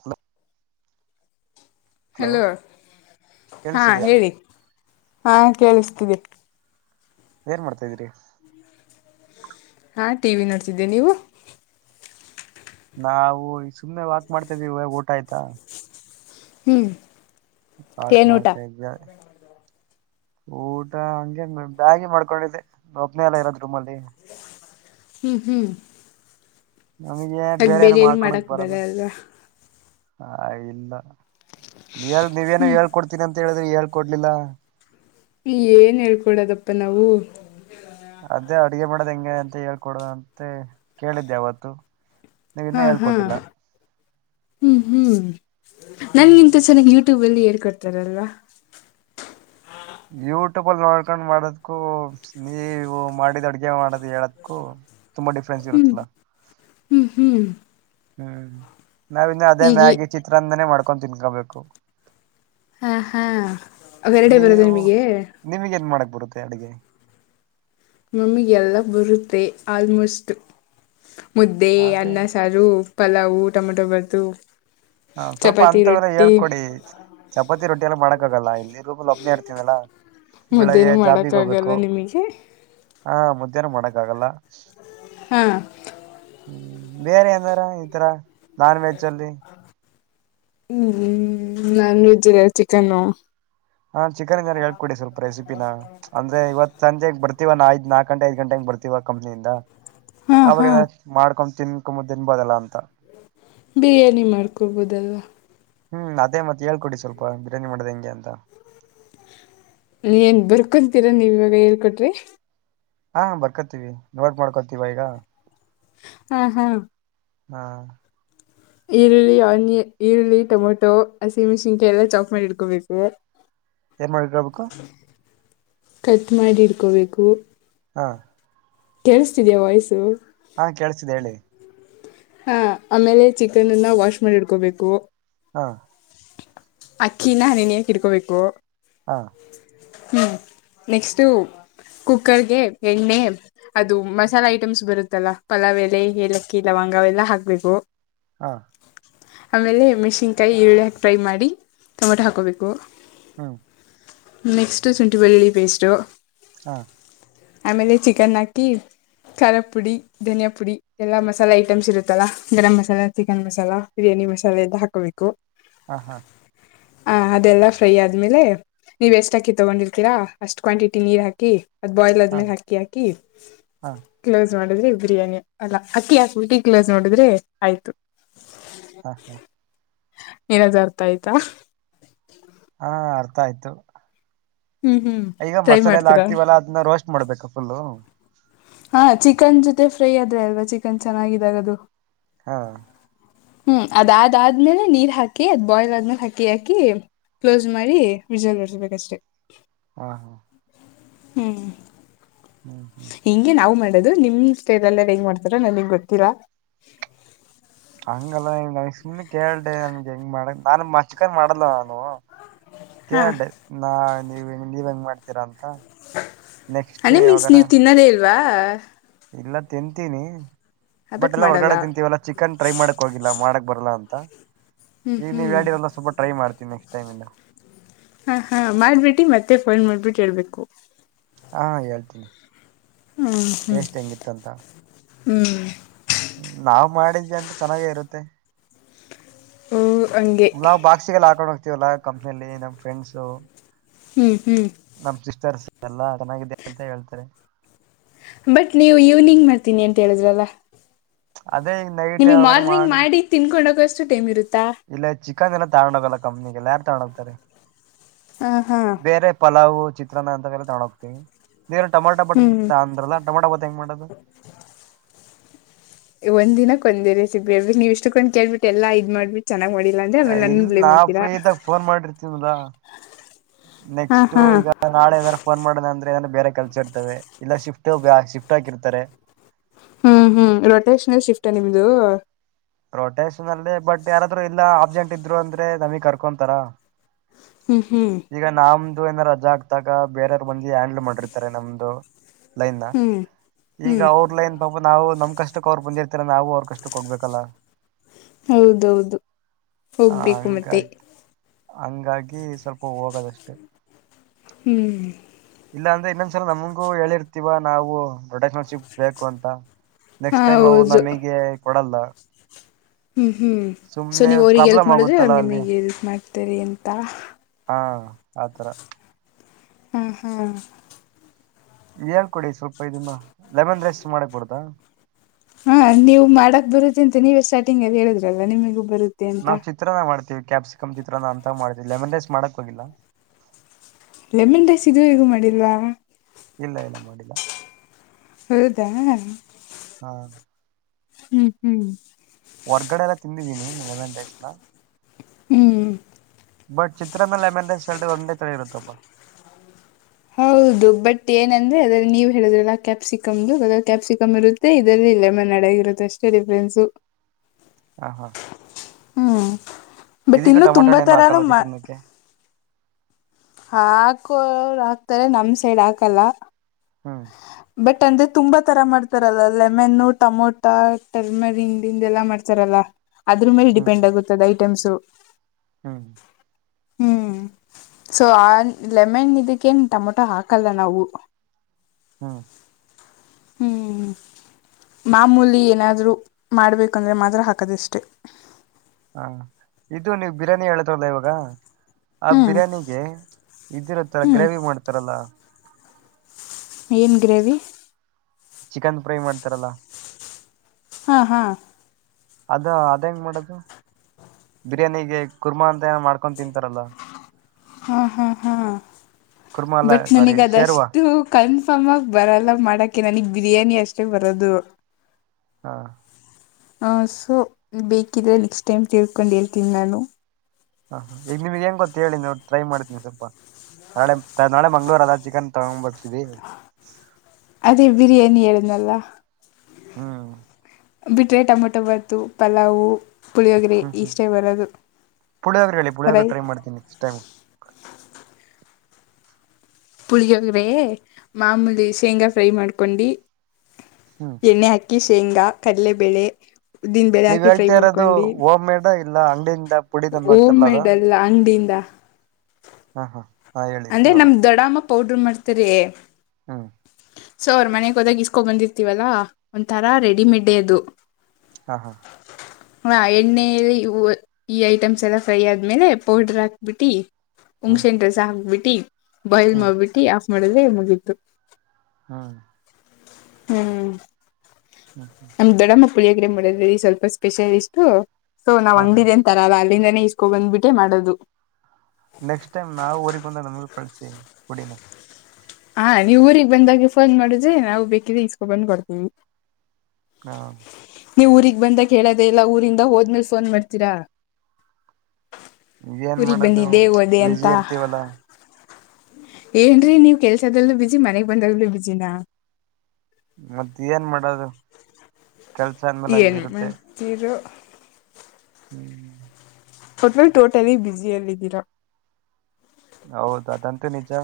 Hello hello ಹಾ ಕೇಳಿಸಿದ್ಯಾ ಹೇಳಿ ಹಾ ಕೇಳಿಸ್ತಿದೆಿ ಏನ್ ಮಾಡ್ತಾ್ದೀರಿ ಹಾ ಟಿವ ವಿ ನಡ್ತಿದ್ದೆ ನೀವು ನಾವು ಸುಮ್ನೆ ವಾಕ್ ಮಾಡ್ತಾ ಇದೀವಿ ಇಾಗ ಊಟ ಆಯ್ತಾ ಹ್ಮ್ ಕಾಟ್ ಏನ್ ಊಟ ಮಾಡ್ತ ಇದ್ದ ಊಟ ಹಗೆ ಬ್ಯಾಗಿ ಮಾಡ್ಕೊಂಡಿದ್ದಿದೆ ಒಪ್ಪನೆೆ ಎಲ್ಲ ಇರೋದ್ ರೂಮಲ್ಲಿ ಹ್ಮ್ ಹ್ಮ್ ನಮಗೆ ಬೇರೆ ಏನ ಮಾಡ್ಕೊಂಡಕ್ ಬರಲ್ಲ ಹ ಇಲ್ಲ ನೀ ನೀವೇನು ಹೇಳ್ಕೊಡ್ತೀನಿ ಅಂತ ಹೇಳಿದ್ರಿ ಯಳ್ ಕೊಡ್ಲಿಲ್ಲ ಏನ್ ಹೇಳ್ಕೊಡದಪ್ಪ ನಾವು ಅದೇ ಅಡ್ಗೆ ಮಾಡದ್ ಹೆಂಗೆ ಅಂತ ಹೇಳ್ಕೊಡ ಅಂತೆ ಕೇಳಿದ್ದೆ ಅವಾವತ್ತು ನೀ್ ಹಾ ಇನ್ನ ಹಾ ಹೇಳ್ಕೊಟ್ಟಿಲ್ಲ ಹ್ಮ್ ಹ್ಮ್ ಹ್ಮ್ ನನ್ಗಿಂತ ಚೆನ್ನಾಗಿ ಯೂಟ್ಯೂಬ್ ಅಲ್ಲಿ ಹೇಳ್ಕೊಡ್ತಾರಲ್ವಾ ಯೂಟ್ಯೂಬ ಅಲ್ಲಿ ನೋಡ್ಕೊಂಡ್ ಮಾಡದಕೂ ನೀವು ಮಾಡಿದ್ ಅಡ್ಗೆ ಮಾಡದ್ ಹೇಳದಕು ತುಂಬಾ ಡಿಫ್ರೆನ್ಸ್ ಇರುತ್ತಿಲ್ಲ ಹ್ಮ್ ಹ್ಮ್ ನಾವಿನ್ನು ಅದೇ ಈಗಿ ಮ್ಯಾಗಿ ಚಿತ್ರಾಂದನೇ ಮಾಡ್ಕೊಂಡು ತಿನ್ಕೊಬೇಕು ಹಾ ಹಾ ಅವ ಎರಡೆ ಬರುದು ನಿಮಗೆ ಬರುತ ಅಡುಿಗೆ ಮಮ್ಮಿಗೆಲ್ಲ ಬರುತ್ತೆ ಆಲ್ಮೋಸ್ಟ್ ಮುದ್ದೆ ಅದೇ ಅನ್ನ ಸಾರು ಪಲಾವು ಟೊಮೊಟೊ ಬತು ಹ ಸ್ವಲ್ಪ ಅಂತವೆಲ್ಲ ಹೇಳ್ಕೊಡಿ ಚಪಾತಿ ರೊಟ್ಟಿ ಎಲ್ಲ ಮಾಡಕ್ಕಾಗಲ್ಲ ಇಲ್ಲಿ ನೀೂಪ ಲಬ್ನಿ ಇಡ್ತನಲ್ಲ ಬೆಳಗ್ಗೆ ಮುದ್ದೇನು ಜಾಬಿಗೆ ಹೋಗ್ಬೇಕು ಮಾಡೋಕ್ಕಾಗಲ್ಲ ನಿಮಗೆ ಹಾ ಮಧ್ಯಾಹ್ನ ಮಾಡಕ್ ಆಗಲ್ಲ ಹ್ಮ್ ಹ್ಮ್ ಬೇರೆ ನಾರ ಈ ತರ ನಾನ್ ವೆಜ್ ಅಲ್ಲಿ ಹ್ಮ್್ಮ ನನ್ ವಜ್ ಇಲ್ಲ ಚಿಕನ್ನ ಹಾ ಚಿಕನ್ಜಾರ ಹಳ್ಕಡಿ ಸ್ವಲ್ಪ ರೆಸಿಪಿನಾ ಅಂದ್ರೆ ಇವತ್ ಸಂಜೆಗ್ ಬರ್ತೀವ ನಾ ಆಯ್ತು ನಾಕ ಗಂಟೆ ಐದ ಗಂಟ ಬರ್ತಿೀವ ಕಂಪ್ನಿಯಿಂದ ಹಾ ಹಾ ಆಾಗ ಮಾಡ್ಕೊಂಡ್ ತಿನ್ಕೊ್ ತಿನ್ಬದಲ್ಲ ಅ ಬಿರಿಯಾನಿ ಮಾಡ್ಕೊಡ್ಬೋದಲ್ವಾ ಹ್ಮ್ ಅದೇ ಮತ್ತೆ ಹೇಳ್ಕೊಡಿ ಸ್ವಲ್ಪ ಬಿರಿಯಾನಿ ಮಾಡ್ದ ಹೆಂಗೆ ಅಂತ ನೀ ಏನ್ ಬರ್ಕೊಂತೀರ ನೀವ್ ಇವಾಗ ಹೇಳ್ಕೊಟ್ರಿ ಹಾ ಬರ್ಕೊತೀವಿ ನೋಟ್ ಮಾಡ್ಕೊತೀವ ಈಗ ಹಾ ಹಾ ಹಾ ಈರುಳ್ಳಿ ಆನಿಯ ಈರುಳ್ಳಿ ಟೊಮೆಟೊ ಹಸಿಮೆಣಸಿನ್ಕಾಯಿ ಎಲ್ಲ ಚಾಕ್ ಮಾಡಿ ಇಡ್ಕೋಬೇಕು ಏ ಮಾಡಗಾ ಬುಕ್ಕಾ ಕಟ್ ಮಾಡಿ ಇಡ್ಕೋಬೇಕು ಹಾ ಕೇಳಿಸತಿದ್ಯಾ ವಯ್ಸು ಹಾ ಕೇಳಳ್ಸಿದೆ ಹೇಳಿ ಹಾ ಆಮೇಲೆ ಚಿಕನ್ನ್ನ ವಾಶ್ ಮಾಡಿ ಇಡ್ಕೋಬೇಕು ಹಾ ಅಕ್ಕಿನ ಹನಿನಿಯಕ ಇಡ್ಕೋಬೇಕು ಹಾ ಹ್ಮ್ ನೆಕ್ಸ್ಟ್ ಕುಕ್ಕರ್ಗೆ ಎಣ್ಣೆ ಅದು ಮಸಾಲೆ ಐಟಮ್ಸ್ ಬರುತ್ತಲ್ಲಾ ಪಲಾವೆಲೆ ಏಲಕ್ಕಿ ಲವಂಗ ೆಲ್ಲ ಹಾಕ್ಬೇಕು ಹಾ ಆಮೇಲೆ ಮೆಣಸಿಕಾಯಿ ಈರುಳ್ಳಿ ಹಾಕಿ ಫ್ರೈ ಮಾಡಿ ಟೊಮೊಟೊ ಹಾಕೋಬೇಕು ಹೂ ನೆಕ್ಸ್ಟ್ ಶುಂಠಿ ಬೆಳ್ಳಿ ಪೇಸ್ಟು ಹಾ ಆಮೇಲೆ ಚಿಕನ್ ಹಾಕಿ ಖಾರ ಪುಡಿ ಧನಿಯಾ ಪುಡಿ ಎಲ್ಲಾ ಮಸಾಲೆ ಇ ಐಟಮ್ಸ್ ಇರುತ್ತಲ್ಲಾ ಗರಂ ಮಸಾಲ ಚಿಕನ್ ಮಸಾಲ ಬಿರಿಯಾನಿ ಮಸಾಲೆ ಎಲ್ಲ ಹಾಕೋಬೇಕು ಹಾ ಹಾ ಹ ಅದೆಲ್ಲ ಫ್ರೈ ಆದ್ಮೇಲೆ ನೀವ ಎಷ್ಟ ಹಾಕಿ ತೊಗೊಂಡಿರ್ತೀರಾ ಅಷ್ಟ್ ಕ್ವಾಂಟಿಟಿ ನೀರ್ ಹಾಕಿ ಅದ್ ಬಾಯ್ಲ್ ಹಾ ಆದ್ಮೇಲೆ ಅಕ್ಕಿ ಹಾಕಿ ಹಾ ಕ್ಲೋಸ್ ಮಾಡಿದ್ರೆ ಬಿರಿಯಾನಿ ಅಲ್ಲ ಅಕ್ಕಿ ಹಾಕಟ್ಟ ಕ್ಲೇಸ್ ನೋಡಿದ್ರೆ ಆಯ್ತು ಹಾ ಏನಾದ್ರು ಅರ್ಥ ಆಯ್ತಾ ಹಾ ಅರ್ಥ ಆಯ್ತು ಹ್ಮ್ ಹ್ಮ್ ಈಗ ಟ್ರೈ ಮಸಾಲೆ ಎಲ್ಲ ಮಾಡ್ತೀರಾ ಆಗ್ತಿವಲ್ಲಾ ಅದನ್ನ ರೋಸ್ಟ್ ಮಾಡ್ಬೇಕ ಫುಲ್ಲ ಹಾ ಚಿಕನ್ ಜೊತೆ ಫ್ರೈ ಆದ್ರೆ ಅಲ್ವಾ ಚಿಕನ್ ಚೆನ್ನಾಗಿದಾಗದು ಹಾ ಹೂ ಅದ್ ಆದಾದ್ಮೇಲೆ ನೀರ್ ಹಾಕಿ ಅದ್ ಬಾಯ್ಲ್ ಆದ್ಮೇಲೆ ಹಾಕಿ ಯಾಕಿ ಕ್ಲೋಸ್ ಮಾಡಿ ರಿಸಲ್ ಹೊಡ್ಸ್ಬೇಕಷ್ಟ್ರರಿ ಹಾ ಹಾ ಹ ಹ್ಮ್ ಹ್ಮ್ ಹಿಂಗೆ ನಾವು ಮಾಡ ದು ನಿಮ್ ಸ್ಟೇಲ್ಲಲ್ಲ ಹೆಂಗ್ ಮಾಡ್ತಾರ ನನ್ಂಗ ಗೊತ್ತಿಲ್ಲ ಹಂಗಲ್ಲ ಈ ನ ಸುಮ್ ಕೇಳ್ದೆ ನನ್ಗೆ ಹೆಂಗ್ ಮಾಡ ನಾನ್ ಮಚ್ಕಾರಿ ಮಾಡಲ್ಲ ನಾನು ಹಾ ಕೇೇಳೆ ನಾ ನೀವ್ ನೀವ್ ಹೆಂಗ್ ಮಾಡ್ತೀರಾ ಅಂತ ನೆಕ್ಸ್ಟ್ ಯಾವಾಗರ ಾ ಇಲ್ಲ ತಿಂತೀನಿ ಬಟ್ ಹಬಟ್ ಎಲ್ಲ ಮಾಡಲ್ಲ ಹೊರ್ಗಡೆ ತಿಂತೀವ ಎಲ್ಲ ಚಿಕನ್ ಟ್ರೈ ಮಾಡಕ್ ಹೋಗಿಲ್ಲ ಮಾಡಕ್ ಬರಲ್ಲಾ ಅಂತ ಈಗ ನೀವ್ ಹೇಳಿರಲ್ಲ ಸ್ವಲ್ಪ ಟ್ರೈ ಮಾಡ್ತೀ ನೆಕ್ಸ್ಟ್ ಟೈಮ್ ಇಂದ ಹಾ ಹಾ ಮಾಡ್ಬಿಟ್ಟಿ ಮತ್ತೆ ಫೋನ್ ಮಾಡ್ಬಿಟ್ಟು ಹೇಳ್ಬೇಕು ಹಾ ಹೇಳ್ತೀನಿ ಟೇಸ್ಟ್ ಹೆಂಗಿತ್ತು ಅಂತ ಹೂ ನಾವ್ ಮಾಡಿದ್ವಿ ಅಂತ ಚೆನ್ನಾಗೇ ಇರುತ್ತೆ ಓ ಹಂಗೆ ನಾವು ಬಾಕ್ಸಿಗೆಲ್ಲ ಹಾಕೊಂಡ್ ಹೋಗ್ತೀವಲ್ಲಾ ಕಂಪ್ನಿಯಲ್ಲಿ ನಮ್ ಫ್ರೆಂಡ್ಸು ಹ್ಮ್ ಹ್ಮ್ ನಮ್ ಸಿಸ್ಟರ್ಸ್ ಎಲ್ಲಾ ಚೆನ್ನಿದ್ದೇ ಅಂತ ಹೇಳ್ತಾರೆ ಬಟ್ ನೀವು ಈವ್ನಿಂಗ್ ಮಾಡ್ತೀನಿ ಅಂತ ಹೇಳಿದ್ರಲ್ಲ ಅದೇ ಈಗ ನೈಟ್ ನಿಮಗ್ ಯಾವಾಗಾರ ಮಾರ್ನಿಂಗ್ ಮಾಡಿ ತಿನ್ಕೊಂಡೋಗಷ್ಟು ಟೈಮ್ ಇರುತ್ತಾ ಇಲ್ಲ ಚಿಕನ್ ಏನ್ ತಗೊಂಡ ಹೋಗಲ್ಲ ಕಮ್ಮನಿಗೆಲ್ಲ ಯಾರು ತಗೊಂಡು ಹೋಗ್ತಾರೆ ಹಾ ಹಾ ಬೇರೆ ಪಲಾವು ಚಿತ್ರನ ಅಂತ ಕ ತೊಂಡು ಹೋಗ್ತೀವಿ ನೀ ಟಮೊಟೊ ಹ್ಮ್ ಬಟ್ಂತ ಅಂದ್ರಲ್ಲ ಟೊಮೊಟೊ ಬತ್ ಹೆಂಗ ಮಾಡದು ಒಂದ ದಿನಕ್ಕೆ ಒಂದೇ ರೆಸಿಪಿ ಹೇಬಿು ನೀವು ಇಷ್ಟು ಕಕೊಂಡ್ ಕೇಳ್ಬಿಟ್ಟ ಎಲ್ಲ ಇದ್ ಮಾಡ್ಬಿು ಇಲ್ ನಾ ಫ್ರೀ ಇದಾಗ ಫೋನ್ ಮಾಡಿರ್ತೀನ್ಲಾ ಹಾ ನೆಕ್ಸ್ಟ್ು ಹಾ ಈಗ ನಾಳೆ ಏನರ ಫೋನ್ ಮಾಡಿದೆ ಅಂದ್ರೆ ಬೇರೆ ಕಲ್ಸ ಇರ್ತವೆ ಇಲ್ಲ ಶಿಫ್ಟ್ ಶಿಫ್ಟ್ ಹಾಕಿರ್ತಾರೆ ಮ ನಿಮ್ದು ಪ್ರೊಟೆಸ್ನ್ ಅಲ್ಲಿ ಬಟ್ ಯಾರಾದ್ರರು ಇಲ್ಲಾ ಅಬ್ಸೆಂಟ್ ಇದ್ರು ಅಂದ್ರೆ ನಮಿಗ್ ಕರ್ಕೊಂತಾರ ಹ್ಮ್ ಹ್ಮ್ ಈಗ ನಾಮ ಇದು ಏನಾರ ರಜಾ ಆಗ್ತಾಗ ಬೇರೆಯವರು ಬಂದ ಹ್ಯಾಂಡಲ್ ಮಾಡಿರ್ತಾರೆ ನಮ್ದು ಲೈನ್ ಹ್ಮ್ ಈಗ ಹ್ಮ್ ಅವ್ರ ಲೈನ್ ಪಾಪ ನಾವು ನಮ್ ಕಷ್ಟಕ್ ಅವರ್ ಬಂದಿರ್ತಿ ಈ ನಾವು ಅವ್ರ ಕಷ್ಟಕ್ಕೆ ಹೋಗ್ಬೇಕಲ್ಲ ಹೌದೌದು ಹೋಗ್ಬೇಕು ಮತ್ತೆ ಹಂಗಾಗಿ ಹಂಗಾಗಿ ಸ್ವಲ್ಪ ಹೋಗದಷ್ಟೆ ಹ್ಮ್ ಇಲ್ಲ ಅಂದ್ರೆ ಇನ್ನೊಂದ್ಸಲ ನಮಗೂ ಹೇಳಿರ್ತಿೀವ ನಾವು ರೊಟೇಶನ್ಶಿಪ್ ಬೇಕು ಅಂತ ಹಾ ನೆಕ್ಸ್ಟ್ ಟೈಮ್ ಅವವು ಹೌದು ನಮಗೆ ಕೊಡಲ್ಲ ಹ್ಮ್ ಹ್ಮ್ ಸೊ ಸುಮ್ನೆ ನೀವ್ ಅವ್ರಿಗೆ ಎಲ್ಪ್ ಪ್ರಾಬ್ಲಮ್ ಮಾಡುದ್ರಿ ಆಗುತ್ತಲ್ಲ ಅವ್ರು ಅಲ್ಲಿ ನಿಮಗ್ ಎಲ್ಪ್ ಮಾಡ್ತರಿ ಎಂತ ಹಾ ಆಥರ ಹ್ಮ ಹಾ ಹೇಳ್ಕೊಡಿ ಸ್ವಲ್ಪ ಇದನ್ನ ಲೆಮನ್ ರೈಸ್ ಮಾಡಕ್ಬಡದಾ ಹಾ ನೀವ್ ಮಾಡಕ್ ಬರುತ್ತಿ ಅಂತ ನೀವೇ ಸ್ಟಾರ್ಟಿಂಗ್ ಅಲ್ಲಿ ಹೇಳುದ್ರಲ್ಲ ನಿಮಗೂ ಬರುತ್ತ ನಾವವು ಚಿತ್ರನ ಮಾಡ್ತೀವಿ ಕ್ಯಾಪ್ಸಿಕಮ್ ಚಿತ್ರಾನ ಅಂತ ಮಾಡ್ತೀವಿ ಲೆಮನ್ ರೈಸ್ ಮಾಡಕ್ ಹೋಗಿಲ್ಲ ಲೆಮನ್ ರಡೈಸ್ ಇದು ಹೇಗ ಮಾಡಿಲ್ವಾ ಇಲ್ಲ ಇಲ್ಲ ಮಾಡಿಲ್ಲ ಹೌದಾ ಹ್ಮ ಹ್ಮ್ ಹ್ಮ್ ಹೊರ್ಗಡೆ ಎಲ್ಲ ತಿಂದಿದೀನಿ ನಿೆಲಮೇ ದೈಸ್ನ ಹ್ಮ್ ಬಟ್ ಚಿತ್ರಾನ್ನ ಲೆಮನ್ ರೈಸಲ್ಟ್ ಒಂದೇ ತರ ಇರುತ್ತಪ್ಪ ಹೌದು ಬಟ್ ಏನಂದ್ರೆ ಅದ್ರಲ್ಲಿ ನೀವ್ ಹೇಳುದ್ರಲ್ಲ ಕ್ಯಾಪ್ಸಿಕಮ್ದು ಅದ್ರ ಕ್ಯಾಪ್ಸಿಕಮ್ ಇರುತ್ತೆ ಇದ್ರಲ್ಲಿ ಇಲ್ಲ ಮನ್ನಡಗ ಇರುತ್ತೆ ಅಷ್ಟೇ ಡಿಫ್ರೆನ್ಸು ಹ ಹಾ ಹ್ಮ್ ಬಟ್ ಇದೀಗ ಇನ್ನು ಟೊಮೊಟೊ ತುಂಬಾ ಹಣ್ಣೇನು ತರಾನು ಹಾಕಲ್ವ ಚಿತ್ರಾನ್ನಕ್ಕೆ ಹಾಕೋರು ಹಾಕ್ತಾರೆ ನಮ್ ಸೈಡ್ ಹಾಕಲ್ಲ ಹ್ಮ್ ಬಟ್ ಅಂದ್ರೆ ತುಂಬಾ ತರ ಮಾಡ್ತಾರಲ್ಲ ಲೆಮನ್ ಟೊಮೊಟಾ ಟರ್ಮರಿನ್ ಇಿಂದೆಲ್ಲಾ ಮಾಡ್ತಾರಲ್ಲ ಅದ್ರ ಮೇಲೆ ಹ್ಮ್ ಡಿಪೆಂಡ್ ಆಗತುತ್ತದೆ ಐಟೆ್ಸ್ು ಹ್ಮ್ ಹ್ಮ್ ಸೊ ಆ ಲೆಮನ್ ಇದಕ್ಕೇನ್ ಟೊಮೊಟೊ ಹಾಕಲ್ಲ ನಾವು ಹ್ಮ್ ಹ್ಮ್ ಮಾಮೂಲಿ ಏನಾದ್ರೂ ಮಾಡ್ಬೇಕಂದ್ರೆ ಮಾತ್ರ ಹಾಕದಿಷ್ಟೆ ಹಾ ಇದು ನೀವು ಬಿರಿಯಾನಿ ಹೇಳದ್ರಲ್ಲ ಇವಾಗ ಆ ಹ್ಮ್ ಬಿರ್ಯಾನಿಗೆ ಇದಿರತ್ತರ ಹ್ಮ್ ಗ್ರೇವಿ ಮಾಡ್ತಾರಲ್ಲ ಏನ್ ಗ್ರೇವಿ ಚಿಕನ್ ಫ್ರೈ ಮಾಡ್ತಾರಲ್ಲ ಹಾ ಹಾ ಅದ ಅದ ಹೆಂಗ್ ಮಾಡದು ಬಿರಿಯಾನಿಗೆ ಕುರ್ಮಾ ಅಂತ ಏನ ಮಾಡ್ಕೊಂಡ ತಿನ್ಂತಾರಲ್ಲ ಹ್ಹ ಹ್ಹ ಹಾ. ಕುರ್ಮಾ ಅಲ್ಲ ಬಟ್ ಸಾರಿ ನನೀಗ್ ಶೇರ್ವಾ ಅದಷ್ಟು ಕನ್ಫರ್ಮ್ ಆಗ ಬರಲ್ಲಾ ಮಾಡಕ್ ನನಿಗ್. ಬಿರಿಯಾನಿ ಅಷ್ಟೇ ಬರದು ಹಾ ಹ ಸೊ ಬೇಕಿದ್ರೆ ನೆಕ್ಸ್ಟ್ ಟೈಮ್ ತಿರ್ಕೊಂಡು ಹೇಳ್ತೀನಿ ನಾನು ಹ ಈಗ ನಿಮಗ್ ಗೊತ್ತ ಹೇಳಿ ನೋ ಟ್ರೈ ಮಾಡ್ತೀನಿ ಸ್ವಲ್ಪ ನಾಳೆ ನಾಳೆ ಮಂಗ್ಳೂರು ಅದ ಚಿಕನ್ ತಾಂಬ ಅದೇ ಬಿರಿಯಾನಿ ಹೇಳದಾನಲ ಹ್ಮ್ ಬಿಟರೆ ಟೊಮೊಟೊ ಬಾತು ಪಲಾವು ಪುಳಿಯೋಗ್ರಿ ಹ್ಮ್ ಹ್ಮ್ ಈಷ್ಟೈ ಬರದು ಪುಳಿಯೋಗ್ರೆ ಹೇಳಿ ಹರ ಪುಳಿಯೋಗ್ರೆ ಟ್ರೈ ಮಾಡ್ತೀನಿ ನೆಕ್ಸ್ಟ್ ಟೈಮ್ ಪುಳಿಯೋಗರೆ ಮಾಮೂಲಿ ಶೇಂಗಾ ಫ್ರೈ ಮಾಡ್ಕೊಂಡಿ. ಹ್ಮ್ ಎಣ್ಣೆ ಹಾಕಿ ಶೇಂಗಾ ಕಡಲೆಬೇಳೆ. ಉದ್ದಿನ ಬೇಳೆ ನೀವ್ ಹಾಕಿ ಫ್ರೈ ಹೇಳ್ತಾ ಇರೋದು ಮಾಡ್ಕೊಂಡಿ ಹೋಮ್ ಮೇಡ್ ಇಲ್ಲ ಅಂಗಡಿಯಿಂದ ಪುಡಿ ತಂದು ಹಾಕ್ತಾರಲ್ಲ ಅದು ಓಮೆಡ್ ಅಲ್ಲಾ ಅಂಗಡಿಯಿಂದಾ. ಹಾ ಹಾ. ಹಾ ಹೇಳಿ ಅಂದ್ರೆ ಇವಾಗ ನಮ್ ದೊಡಮ್ಮ ಪೌಡ್ರ ಮಾಡ್ತಾರೆ. [inaudible] ಸೊ ಅವ್ರ ಮನೆಗ್ ಹೋದಾಗ ಇಸ್ಕೊ ಬಂದಿರ್ತೀವಲ್ಲಾ ಒಂಥರಾ ರೆಡಿಮೆಡೇ ಅದು. ಹಾ ಹಾ. ಹಾ ಎಣ್ಣೆಯಲ್ಲಿ ಈ ಐಟಮ್ಸ್ ಎಲ್ಲ ಫ್ರೈ ಆದ್ಮೇಲೆ ಪೌಡ್ರ ಹಾಕ್ಬಿಟ್ಟಿ. ಹ್ಮ್ ಉಂಗಸೆಹಣ್ಣ ರಸಾ ಹಾಕ್ಬಿಟ್ಟಿ ಬಯಲ್ ಹ್ಮ್ ಮಾಡ್ಬಿಟ್ಟಿ ಆಫ್ ಮಾಡದ್ರೆ ಮುಗಿತು. ಹ್ಮ್ ಹ್ಮ್ ಹ್ಮ್ ಹ್ಮ್ ನಮ್ ದಡ ಮ. ಪುಳಿಯೋಗರೆ ಮಾಡೋದ್ರಲ್ಲಿ ಸ್ವಲ್ಪ ಸ್ಪೆಷಲಿಸ್ಟು ಸೊ ನಾವ್ ಹಾ ಹಾ ಅಂಗಡಿದ ಏನ್ ತರಲ್ಲಾ. ಅಲ್ಲಿಂದನೇ ಇಸ್ಕೊ ಬಂದ್ಬಿಟ್ಟೆ ಮಾಡೋದು. ನೆಕ್ಸ್ಟ್ ಟೈಮ್ ನಾವ ಊರಿಗ ಬಂದಾಗ ನಮಗೂ ಕಳ್ಸಿ ಪುಡಿನಾ. ಹಾ ನೀವ್ ಊರಿಗ್ ಬಂದಾಗೆ ಫೋನ್ ಮಾಡುದ್ರೆ ನಾವು ಬೇಕಿದ್ರೆ ಇಸ್ಕೊ ಬಂದ್ ಕೊಡ್ತೀವಿ. ಹಾ. ನೀವ್ ಊರಿಗ್ ಬಂದಾಗ ಹೇಳದೇ ಇಲ್ಲ ಊರಿಂದ ಹೋದ್ಮೇಲ್ ಫೋನ್ ಮಾಡ್ತೀರಾ. ಏನ್ ಊರಿಗ ಮಾಡೋದು ಬಂದಿದ್ದೇ ಓದೆ ಬಿಜಿ ಅಂತಾ. ಇರ್ತೀವಲ್ಲಾ ಏನ್ರೀ ನೀವ್ ಕೆಲ್ಸದಲ್ಲೂ ಬಿಜಿ ಮನೆಗ್ ಬಂದಾಗ್ಲೂ ಬಿಜಿನಾ. ಮತ್ತೇನ್ ಮಾಡೋದು ಕೆಲ್ಸ ಅಂದ್ಮೇಲೆ ಏನ್ ಹಂಗಿರುತ್ತೆ. ಮಾಡ್ತೀರೋ ಹ್ಮ್. ಒಟ್ನಲ್ಲಿ ಟೋಟಲಿ ಬ್ಯುಸಿಯಲ್ಲಿದ್ದೀರಾ. ಹೌದ ಅದಂತೂ ನಿಜಾ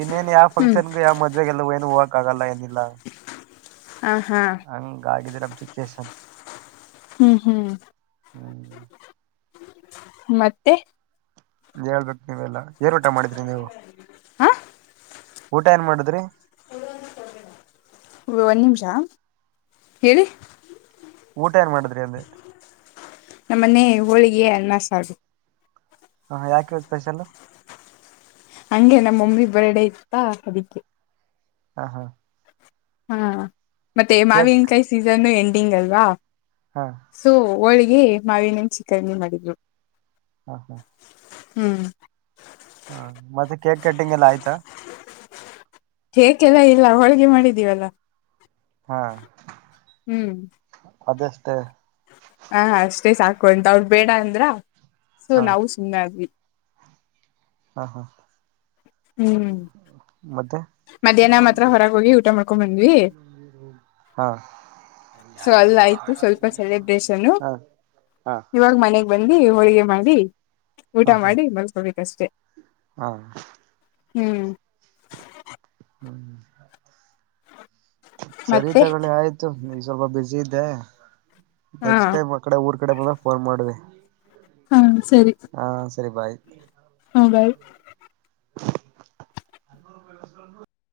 ಇನ್ನೇನ್ ಯಾವ ಹ್ಮ್ ಫಂಕ್ಷನ್ಗ ಯಾವ ಮದ್ವೆಗೆಲ್ಲ ಏನು ಹೋಗಕ್ ಆಗಲ್ಲ ಏನಿಲ್ಲ. ಲ್ಲಾ ಹ ಹಾ ಹಂಗಾಗಿದೆ ನಮ್ ಸಿಚುಯೇಷನ್. ಹ್ಮ್ ಹ್ಮ್. ಹ್ಮ್. ಮತ್ತೆ. ಹೇಳ್ಬೇಕ ನೀವೆಲ್ಲಾ ಏನ್ ಊಟಾ ಮಾಡಿದ್ರಿ ನೀವು. ಹಾಂ. ಊಟಾ ಏನ್ ಮಾಡುದ್ರಿ. ಒ ಒನ್ ನಿಮಷಾ ಹೇಳಿ. ಊಟಾ ಏನ್ ಮಾಡದ್ರಿ ಅಂದೆ. ನಮ್ಮನೆ ಹೋಳಿಗೆ ಅನ್ನ ಸಾರು. ಹಾ ಯಾಕಿವತ್ ಸ್ಪೆಷಲ್ಲು. ಹಂಗೆ ನಮ್ಮಮ್ಮಿ ಬರ್ಡೇ ಇತ್ತಾ ಅದಿಕ್ಕೆ. ಹಾ ಹಾ. ಹಾ ಮತ್ತೆ ಕೇಕ್ ಮಾವಿನಕಾಯಿ ಸೀಜನ್ನು ಎಂಡಿಂಗ್ ಅಲ್ವಾ. ಹಾ. ಹೋಳ್ಗಿ ಮಾವಿನಹಣ್ಣಿನ ಶಿಕರ್ಣಿ ಮಾಡಿದ್ವಿ. ಹಾ ಹಾ. ಹ್ಮ್ ಹಾ ಮತ್ತೆ ಕೇಕ್ ಕಟ್ಟಿಂಗ್ ಎಲ್ಲಾ ಆಯ್ತಾ. ಕೇಕೆಲ್ಲಾ ಇಲ್ಲಾ ಹೋಳ್ಗೆ ಮಾಡಿದ್ದೀವಲ್ಲಾ. ಹಾ. ಹ್ಮ್. ಅದಷ್ಟೇ. ಹ ಅಷ್ಟೇ ಸಾಕು ಅಂತಾ ಅವ್ರ ಬೇಡಾ ಅಂದ್ರಾ ಸೊ ಹಾ ನಾವು ಸುಮ್ನಾದ್ವಿ. ಹಾ ಹಾ ಮತ್ತೆ. ಮಧ್ಯಾಹ್ನಾ ಮಾತ್ರಾ ಹೊರಗ ಹೋಗಿ ಊಟಾ ಮಾಡ್ಕೊ ಬಂದ್ವಿ. ಹಾ ಸೊ ಅಲ್ಲ ಆಯ್ತು ಸ್ವಲ್ಪ ಸೆಲೆಬ್ರೇಷನ್ ಹಾ ಹಾ ಇವಾಗ ಮನೆಗೆ ಬಂದಿ ಹೋಳಿಗೆ ಮಾಡಿ ಊಟ ಹಾ ಹಾ ಮಾಡಿ ಮಲ್ಕೊಬೇಕಷ್ಟೇ ಹಾ ಹ್ಮ್ ಹ್ಮ್ ಸರಿ ಮತ್ತೆ ತಗೊಳ್ಳಿ ಆಯ್ತು ಸ್ವಲ್ಪ ಬಿಸಿ ಇದ್ದೆ ಹಾ ನೆಕ್ಸ್ಟ್ ಟೈಮ್ ಆ ಕಡೆ ಊರ್ ಕಡೆ ಬಂದಾಗ ಫೋನ್ ಮಾಡ್ವಿ ಹಾ ಸರಿ ಸರಿ ಬಾಯ್ ಹಗ ಅಪ